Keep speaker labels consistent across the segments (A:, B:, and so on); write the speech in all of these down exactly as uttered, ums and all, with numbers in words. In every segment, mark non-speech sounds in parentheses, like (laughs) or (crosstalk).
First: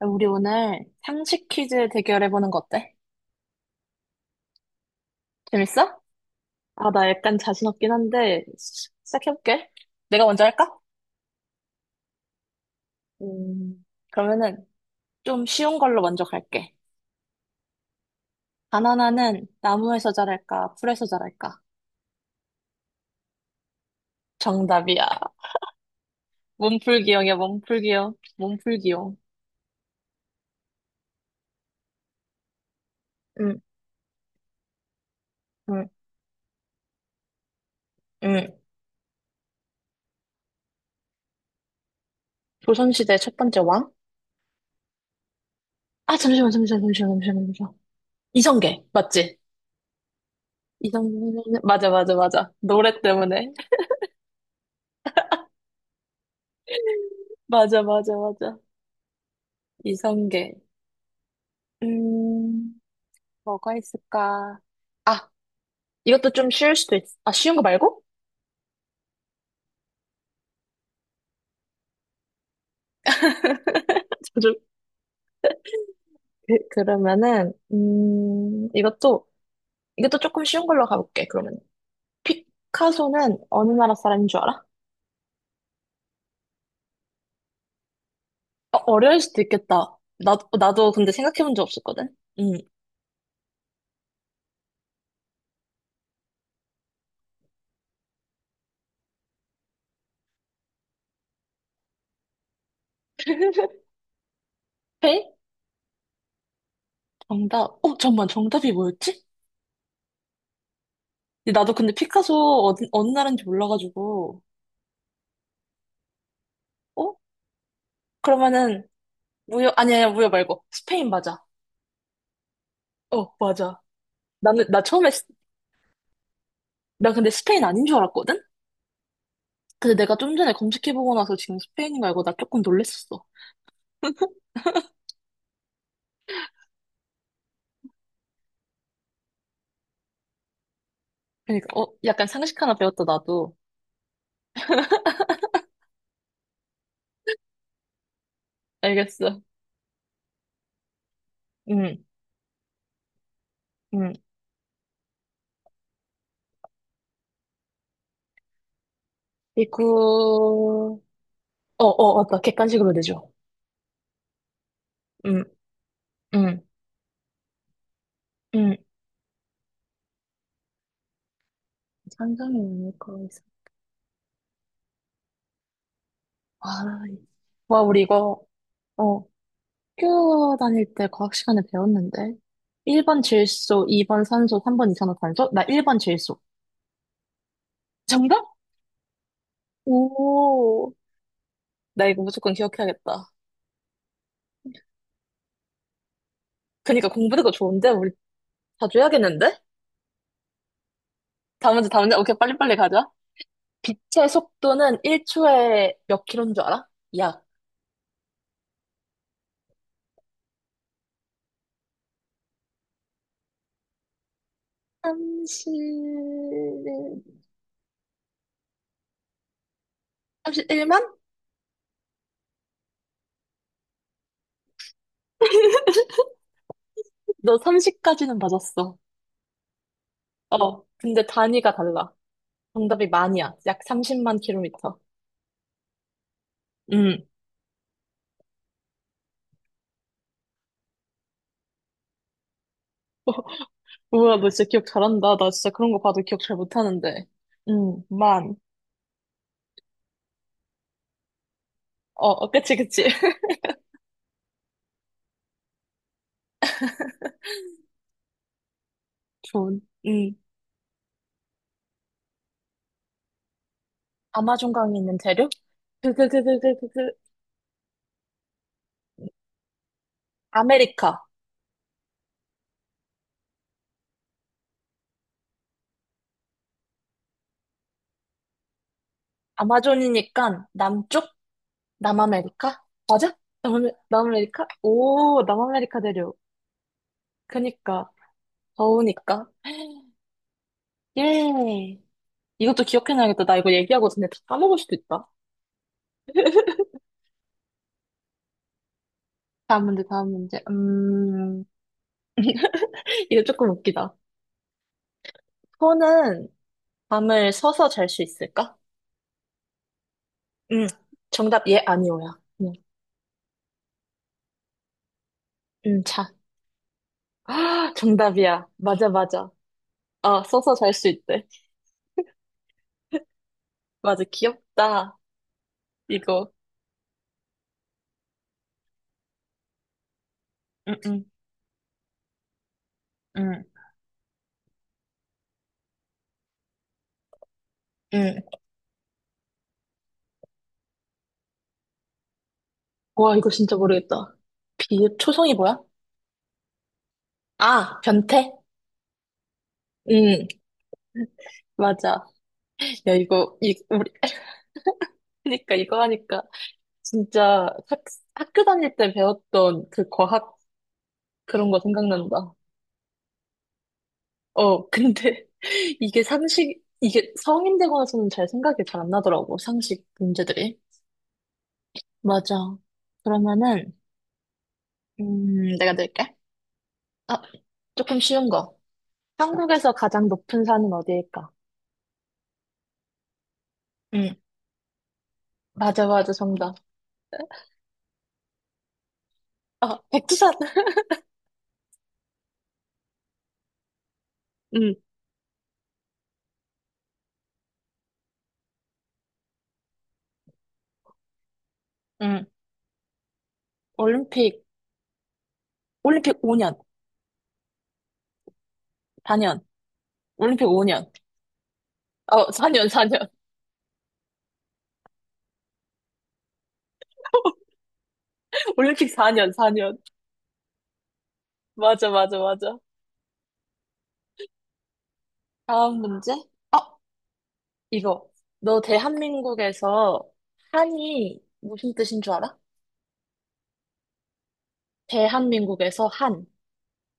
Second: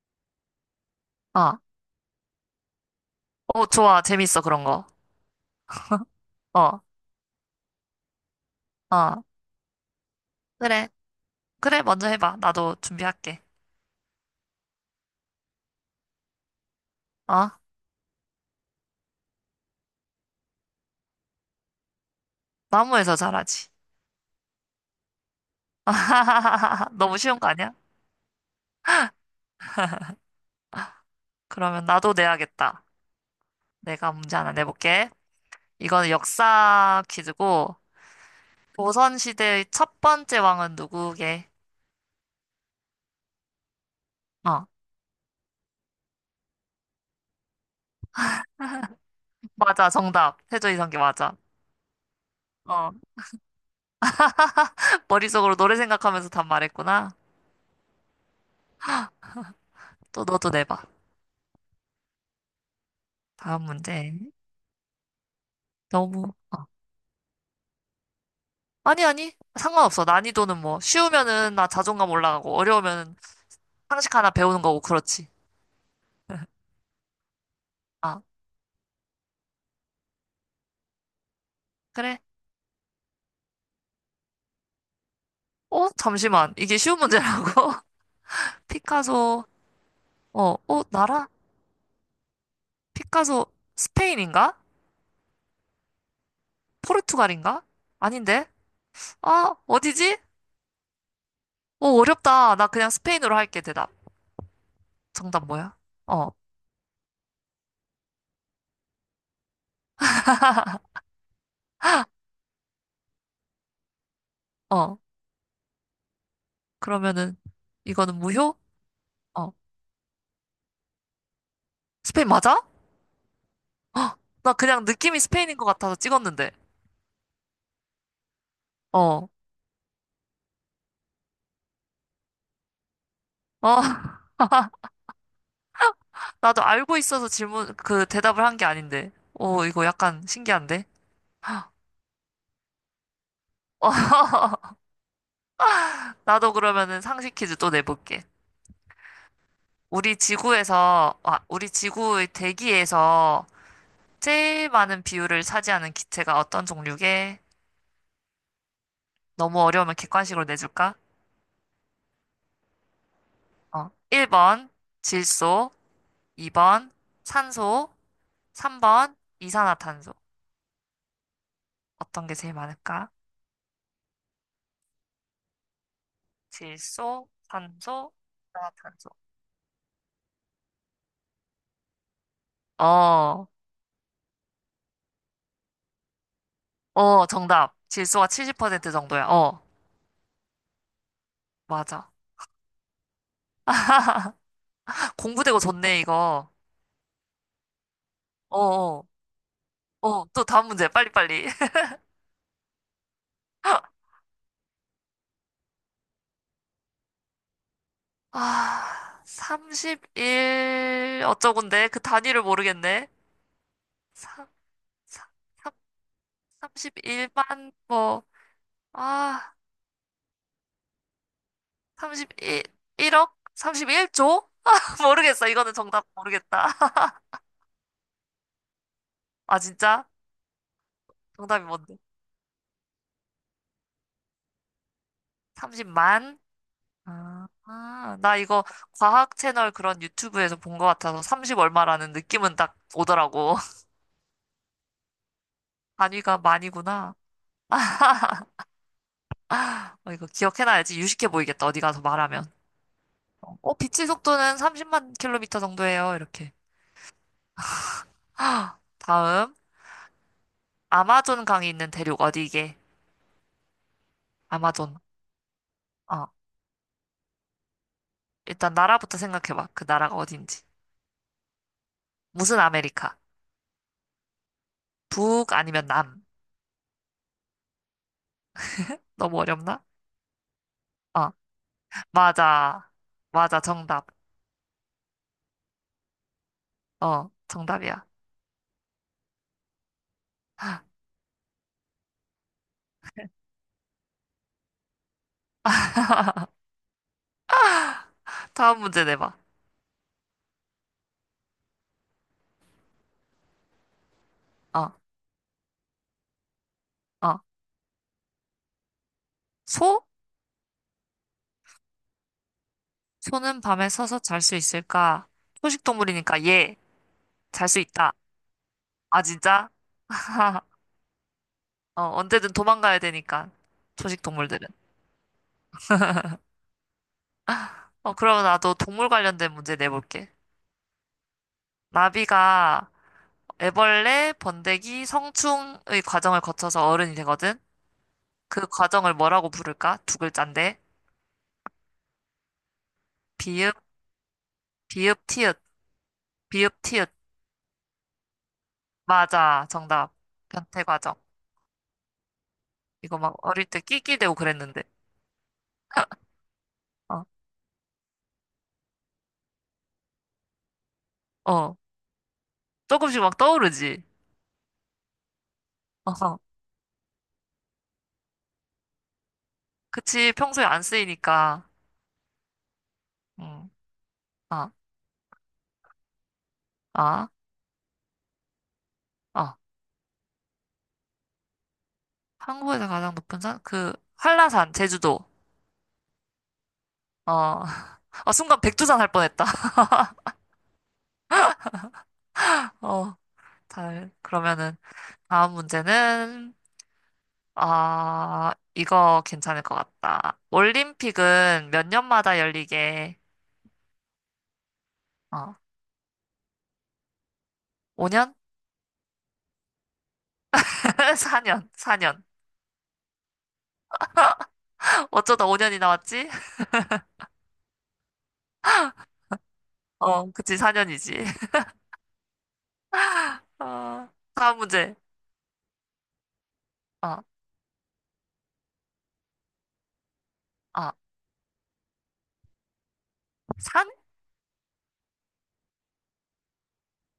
A: 우리 오늘 상식
B: 어,
A: 퀴즈 대결해보는 거 어때?
B: 어, 좋아. 재밌어, 그런 거.
A: 재밌어?
B: 어,
A: 아, 나 약간 자신 없긴 한데, 시-
B: 어.
A: 시작해볼게. 내가 먼저 할까?
B: 그래. 그래, 먼저 해봐. 나도 준비할게.
A: 음, 그러면은 좀 쉬운 걸로 먼저 갈게.
B: 어?
A: 바나나는 나무에서 자랄까, 풀에서 자랄까?
B: 나무에서 자라지.
A: 정답이야. 몸풀
B: (laughs)
A: 기
B: 너무
A: 용이야
B: 쉬운
A: 몸
B: 거
A: 풀
B: 아니야?
A: 기용 몸풀기용.
B: 그러면 나도 내야겠다.
A: 응,
B: 내가 문제 하나 내볼게.
A: 응,
B: 이거는 역사 퀴즈고,
A: 응.
B: 조선시대의 첫 번째 왕은 누구게?
A: 조선시대 첫 번째 왕?
B: 어,
A: 아, 잠시만, 잠시만, 잠시만, 잠시만, 잠시만. 이성계, 맞지?
B: 맞아. 정답. 세조 이성계
A: 이성계,
B: 맞아.
A: 맞아, 맞아, 맞아.
B: 어,
A: 노래 때문에. (laughs)
B: (laughs) 머릿속으로 노래 생각하면서 답 말했구나.
A: 맞아, 맞아, 맞아.
B: 또 너도
A: 이성계.
B: 내봐.
A: 음,
B: 다음
A: 뭐가
B: 문제.
A: 있을까? 아, 이것도
B: 너무.
A: 좀 쉬울 수도 있, 아, 쉬운 거 말고?
B: 아니, 아니. 상관없어. 난이도는 뭐, 쉬우면은 나 자존감 올라가고, 어려우면은 상식 하나
A: 좀-
B: 배우는 거고, 그렇지.
A: 그- 그러면은,
B: 아,
A: 음, 이것도, 이것도 조금 쉬운 걸로 가볼게, 그러면.
B: 그래?
A: 피카소는 어느 나라 사람인 줄 알아?
B: 어? 잠시만. 이게 쉬운 문제라고? (laughs)
A: 어, 어려울 수도
B: 피카소,
A: 있겠다. 나,
B: 어, 어,
A: 나도 근데
B: 나라?
A: 생각해 본 적 없었거든? 음.
B: 피카소, 스페인인가? 포르투갈인가? 아닌데? 아, 어디지? 어, 어렵다. 나 그냥 스페인으로 할게,
A: (laughs)
B: 대답.
A: 페이?
B: 정답 뭐야? 어,
A: 정답. 어, 잠깐만, 정답이 뭐였지? 근데 나도 근데 피카소 어디, 어느 나라인지 몰라가지고.
B: 어.
A: 어?
B: 그러면은, 이거는 무효?
A: 그러면은,
B: 어.
A: 무효, 아니야, 아니 무효 말고. 스페인 맞아.
B: 스페인 맞아?
A: 어, 맞아.
B: 헉, 나
A: 나는, 나
B: 그냥
A: 처음에
B: 느낌이 스페인인 것 같아서 찍었는데.
A: 나 근데 스페인 아닌 줄 알았거든?
B: 어, 어.
A: 근데 내가 좀 전에 검색해보고 나서 지금 스페인인 거 알고 나 조금 놀랬었어.
B: (laughs) 나도 알고 있어서 질문, 그 대답을 한 게 아닌데. 오, 이거 약간 신기한데?
A: 그러니까, 어, 약간 상식 하나 배웠다, 나도.
B: (laughs) 나도 그러면은 상식 퀴즈 또 내볼게.
A: 알겠어.
B: 우리 지구에서, 아, 우리
A: 응,
B: 지구의 대기에서
A: 응.
B: 제일 많은 비율을 차지하는 기체가 어떤 종류게? 너무 어려우면 객관식으로 내줄까?
A: 이구, 어, 어, 맞다. 객관식으로 되죠.
B: 어, 일 번
A: 응,
B: 질소,
A: 응,
B: 이 번 산소,
A: 응.
B: 삼 번 이산화탄소. 어떤 게 제일
A: 상상이 오늘
B: 많을까?
A: 거 있어. 와, 이-
B: 질소,
A: 와, 우리
B: 산소,
A: 이거,
B: 이산화탄소.
A: 어, 학교 다닐 때 과학 시간에 배웠는데. 일 번
B: 어,
A: 질소, 이 번 산소, 삼 번 이산화탄소? 나 일 번 질소.
B: 어, 정답. 질소가
A: 정답?
B: 칠십 퍼센트 정도야. 어,
A: 오, 나
B: 맞아.
A: 이거 무조건 기억해야겠다.
B: (laughs) 공부되고 좋네, 이거.
A: 그니까 공부그거 좋은데? 우리
B: 어,
A: 자주
B: 어,
A: 해야겠는데?
B: 어, 또 다음 문제. 빨리빨리.
A: 다음 문제, 다음 문제. 오케이, 빨리빨리 가자.
B: (laughs)
A: 빛의 속도는 일 초에 몇 킬로인 줄 알아? 약
B: 아, 삼십일 어쩌군데? 그 단위를 모르겠네. 삼, 삼,
A: 삼십...
B: 삼십일만, 뭐, 아,
A: 삼십일만?
B: 삼십일, 일억? 삼십일조? (laughs) 모르겠어. 이거는 정답 모르겠다. (laughs)
A: 너 삼십까지는 맞았어.
B: 아, 진짜?
A: 어, 근데
B: 정답이
A: 단위가
B: 뭔데?
A: 달라. 정답이 만이야. 약 삼십만 킬로미터.
B: 삼십만?
A: 음.
B: 아, 아, 나 이거 과학 채널 그런 유튜브에서 본 것 같아서 삼십 얼마라는 느낌은 딱 오더라고. (laughs)
A: 우와, 너 진짜 기억 잘한다. 나 진짜 그런 거 봐도
B: 단위가
A: 기억 잘
B: 만이구나.
A: 못하는데. 음, 만.
B: 어, 이거 기억해놔야지 유식해 보이겠다. 어디 가서
A: 어, 어,
B: 말하면.
A: 그치, 그치. (laughs)
B: 어, 빛의 속도는 삼십만 킬로미터 정도예요. 이렇게. 다음.
A: 좋은. 음.
B: 아마존 강이 있는 대륙 어디게?
A: 아마존 강에
B: 아마존.
A: 있는 대륙? 그,
B: 어,
A: 그, 그, 그, 그, 그, 그, 그,
B: 일단 나라부터 생각해봐. 그 나라가 어딘지.
A: 아메리카.
B: 무슨 아메리카? 북 아니면 남? 너무 어렵나?
A: 아마존이니까 남쪽?
B: 어,
A: 남아메리카?
B: 맞아.
A: 맞아?
B: 맞아.
A: 남아메,
B: 정답.
A: 남아메리카? 오, 남아메리카 대륙.
B: 어, 정답이야.
A: 그니까, 더우니까. 예. 이것도 기억해놔야겠다. 나 이거 얘기하고 전에 다 까먹을 수도 있다.
B: 다음 문제 내봐.
A: 다음 문제, 다음 문제. 음, 이거 조금 웃기다.
B: 어.
A: 소는
B: 어.
A: 밤을 서서 잘 수 있을까?
B: 소?
A: 응. 정답, 예, 아니오야. 응,
B: 소는 밤에 서서 잘 수 있을까? 초식
A: 응, 자. (gasps)
B: 동물이니까 예, 잘 수
A: 아,
B: 있다.
A: 정답이야. 맞아,
B: 아,
A: 맞아.
B: 진짜?
A: 아,
B: (laughs)
A: 서서 잘 수 있대.
B: 어, 언제든 도망가야 되니까, 초식
A: 맞아,
B: 동물들은.
A: 귀엽다. 이거.
B: 어, 그럼 나도 동물 관련된 문제 내볼게.
A: 응, 응,
B: 나비가
A: 응.
B: 애벌레, 번데기, 성충의 과정을 거쳐서 어른이 되거든?
A: 응.
B: 그 과정을 뭐라고 부를까? 두 글자인데.
A: 와, 이거
B: 비읍,
A: 진짜 모르겠다. 비읍
B: 비읍,
A: 초성이
B: 티읕,
A: 뭐야?
B: 비읍, 티읕.
A: 아, 변태?
B: 맞아, 정답.
A: 음,
B: 변태 과정.
A: 맞아. 야,
B: 이거 막
A: 이거,
B: 어릴
A: 이,
B: 때
A: 우리,
B: 낄낄대고
A: (laughs)
B: 그랬는데.
A: 하니까,
B: (laughs)
A: 이거 하니까,
B: 어,
A: 진짜 학, 학교 다닐 때 배웠던 그 과학 그런
B: 어.
A: 거 생각난다.
B: 조금씩 막 떠오르지?
A: 어, 근데 (laughs) 이게
B: 어허.
A: 상식, 이게 성인 되고 나서는 잘 생각이 잘 안 나더라고, 상식
B: 그치, 평소에
A: 문제들이.
B: 안 쓰이니까.
A: 맞아.
B: 음,
A: 그러면은,
B: 아,
A: 음, 내가 낼게.
B: 아,
A: 아, 조금 쉬운 거.
B: 어.
A: 한국에서 가장 높은 산은 어디일까?
B: 한국에서 가장 높은 산? 그,
A: 응,
B: 한라산, 제주도.
A: 맞아, 맞아, 정답.
B: 어, (laughs) 아 순간 백두산 할 뻔했다. (laughs)
A: 아, 백두산!
B: 어, 잘, 그러면은,
A: 음,
B: 다음 문제는, 아, 이거 괜찮을 것 같다. 올림픽은 몇 년마다
A: 응.
B: 열리게,
A: 올림픽,
B: 어,
A: 올림픽 오 년,
B: 오 년?
A: 사 년, 올림픽 오 년.
B: 사 년, 사 년.
A: 어, 사 년, 사 년.
B: (laughs) 어쩌다 오 년이 나왔지? (laughs)
A: (laughs) 올림픽 사 년, 사 년.
B: 어, 그치, 사 년이지.
A: 맞아, 맞아, 맞아.
B: (laughs) 어, 다음 문제.
A: 다음 문제? 어,
B: 어,
A: 이거. 너 대한민국에서
B: 아,
A: 한이 무슨 뜻인 줄 알아? 대한민국에서 한.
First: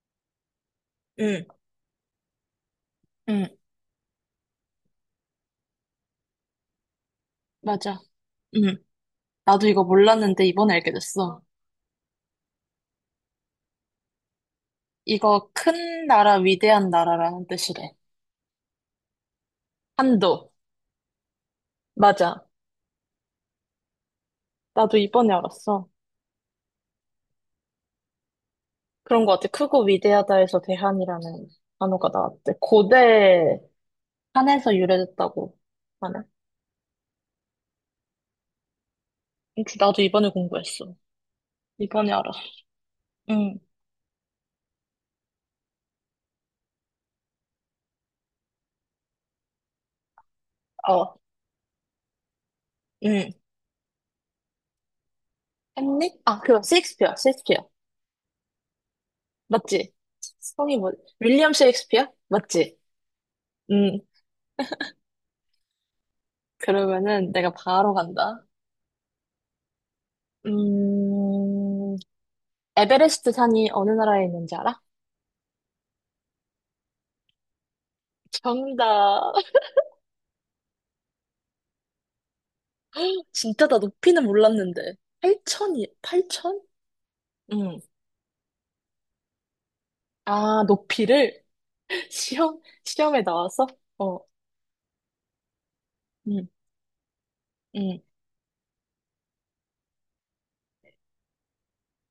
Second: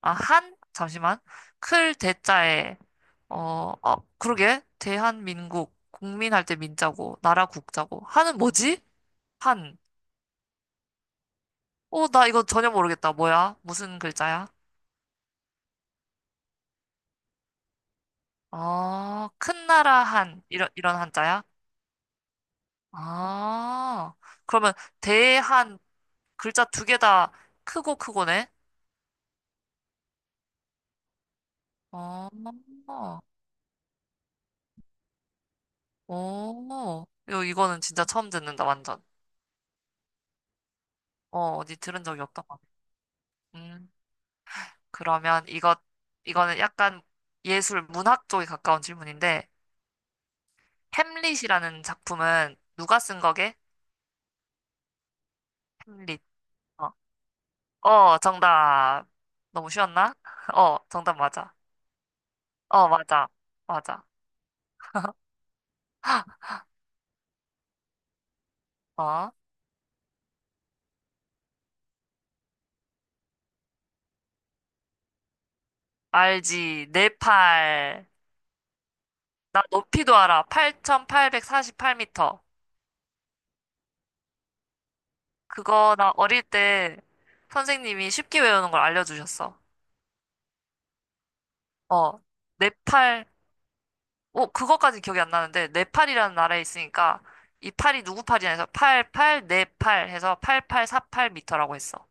B: 아, 한? 잠시만.
A: 응.
B: 클 대자에,
A: 응.
B: 어, 어, 그러게. 대한민국, 국민 할 때 민자고, 나라
A: 맞아.
B: 국자고. 한은
A: 응.
B: 뭐지?
A: 나도
B: 한.
A: 이거 몰랐는데 이번에 알게 됐어.
B: 어, 나 이거 전혀 모르겠다. 뭐야? 무슨 글자야?
A: 이거 큰 나라, 위대한 나라라는 뜻이래.
B: 어, 큰 나라 한.
A: 한도.
B: 이런, 이런 한자야?
A: 맞아.
B: 아, 그러면
A: 나도 이번에
B: 대한,
A: 알았어.
B: 글자 두 개 다 크고 크고네?
A: 그런 것 같아. 크고 위대하다에서 대한이라는 단어가
B: 어,
A: 나왔대.
B: 어,
A: 고대 한에서 유래됐다고 하네.
B: 어, 이거- 이거는 진짜 처음 듣는다, 완전.
A: 혹시 나도 이번에 공부했어.
B: 어, 어디 들은
A: 이번에
B: 적이
A: 알았어.
B: 없다.
A: 응,
B: 그러면 이것, 이거는 약간 예술 문학 쪽에 가까운 질문인데,
A: 어,
B: 햄릿이라는 작품은 누가 쓴
A: 응.
B: 거게?
A: 했니?
B: 햄릿.
A: 아, 그거
B: 어,
A: 셰익스피어, 셰익스피어.
B: 어, 정답. 너무
A: 맞지?
B: 쉬웠나? (laughs)
A: 성이
B: 어,
A: 뭐,
B: 정답
A: 윌리엄
B: 맞아.
A: 셰익스피어? 맞지?
B: 어, 맞아.
A: 응.
B: 맞아.
A: 그러면은 내가 바로 간다.
B: 어,
A: 음, 에베레스트 산이 어느 나라에 있는지 알아?
B: 알지. 내 팔.
A: 정답.
B: 나 높이도 알아. 팔천팔백사십팔 미터.
A: (laughs) 진짜 나 높이는 몰랐는데. 팔천이,
B: 그거 나 어릴
A: 팔천?
B: 때
A: 응.
B: 선생님이 쉽게 외우는 걸 알려주셨어.
A: 아, 높이를? (laughs)
B: 어,
A: 시험,
B: 내
A: 시험에
B: 팔.
A: 나와서? 어,
B: 어, 그거까지 기억이 안 나는데, 네팔이라는
A: 음,
B: 나라에 있으니까, 이
A: 음.
B: 팔이 누구 팔이냐 해서, 팔팔, 네팔 해서 팔 팔 사 팔터라고 했어.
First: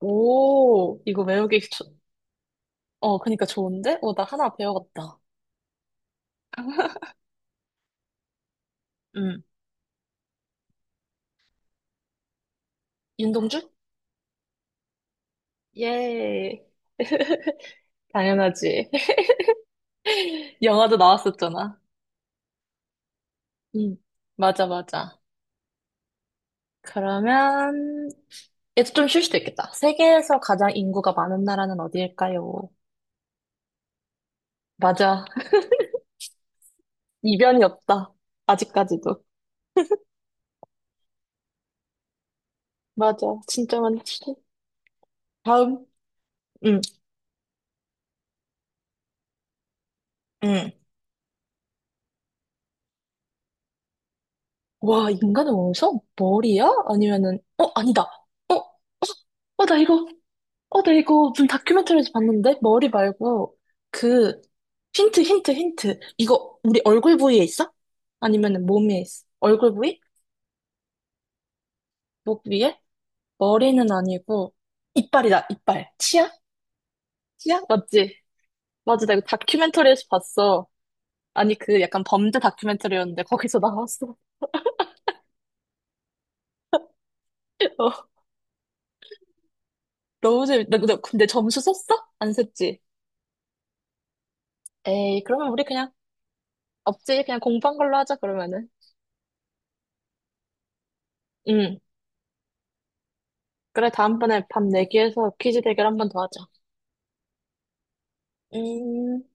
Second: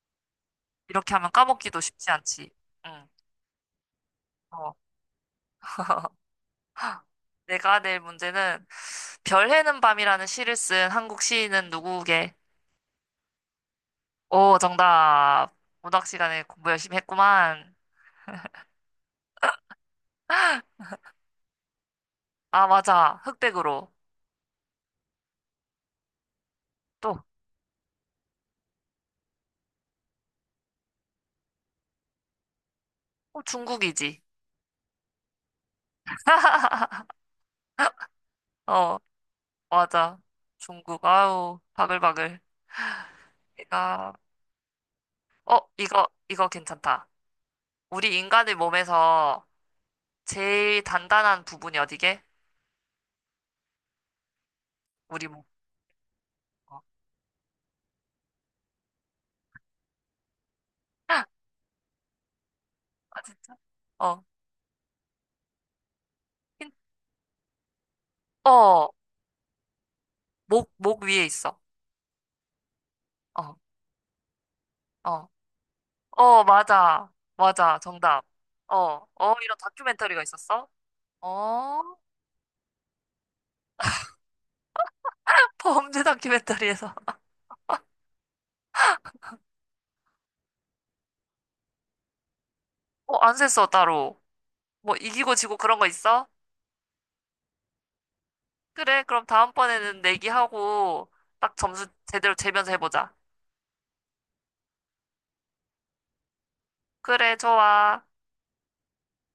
A: 오,
B: 이렇게
A: 이거
B: 하면
A: 외우기,
B: 까먹기도
A: 좋...
B: 쉽지 않지. 응.
A: 어, 그니까 좋은데? 어, 나 하나
B: 어.
A: 배워갔다.
B: (laughs) 내가 낼 문제는,
A: 음.
B: 별 해는 밤이라는 시를 쓴 한국 시인은 누구게?
A: 윤동주?
B: 오, 정답. 문학 시간에
A: 예,
B: 공부 열심히 했구만.
A: 당연하지. (laughs) 영화도 나왔었잖아.
B: 아, 맞아. 흑백으로.
A: 음, 맞아, 맞아.
B: 또,
A: 그러면, 얘도 좀 쉴 수도 있겠다. 세계에서 가장 인구가 많은 나라는 어디일까요?
B: 어, 중국이지.
A: 맞아. (laughs)
B: (laughs)
A: 이변이 없다.
B: 어,
A: 아직까지도.
B: 맞아. 중국, 아우, 바글바글.
A: 맞아. 진짜
B: 내가,
A: 많지.
B: 어,
A: 다음.
B: 이거, 이거
A: 응,
B: 괜찮다. 우리 인간의 몸에서
A: 응.
B: 제일 단단한 부분이 어디게?
A: 와,
B: 우리 목.
A: 인간의 원성? 머리야?
B: 어.
A: 아니면은, 어, 아니다. 어, 어, 나 이거, 어, 나 이거 무슨
B: (laughs)
A: 다큐멘터리에서 봤는데? 머리
B: 아,
A: 말고,
B: 진짜? 어,
A: 그, 힌트, 힌트, 힌트. 이거,
B: 힌-
A: 우리 얼굴 부위에 있어? 아니면은
B: 어,
A: 몸에 있어? 얼굴 부위?
B: 목, 목 위에 있어.
A: 목 위에?
B: 어,
A: 머리는 아니고,
B: 어,
A: 이빨이다, 이빨. 치아?
B: 어, 맞아.
A: 치아?
B: 맞아.
A: 맞지?
B: 정답. 어,
A: 맞아, 나 이거
B: 어, 이런
A: 다큐멘터리에서
B: 다큐멘터리가
A: 봤어.
B: 있었어?
A: 아니,
B: 어,
A: 그 약간 범죄 다큐멘터리였는데, 거기서 나왔어.
B: (laughs) 범죄 다큐멘터리에서.
A: (laughs) 어, 너무 재밌다. 근데 근데 점수 썼어? 안 썼지?
B: 어, 안 셌어, 따로. 뭐,
A: 에이,
B: 이기고
A: 그러면
B: 지고
A: 우리
B: 그런 거
A: 그냥
B: 있어?
A: 없지? 그냥 공부한 걸로 하자, 그러면은.
B: 그래, 그럼 다음번에는 내기하고, 딱
A: 응.
B: 점수 제대로 재면서 해보자.
A: 그래, 다음번에 밤 내기해서 퀴즈 대결 한번 더 하자.
B: 그래, 좋아.
A: 음.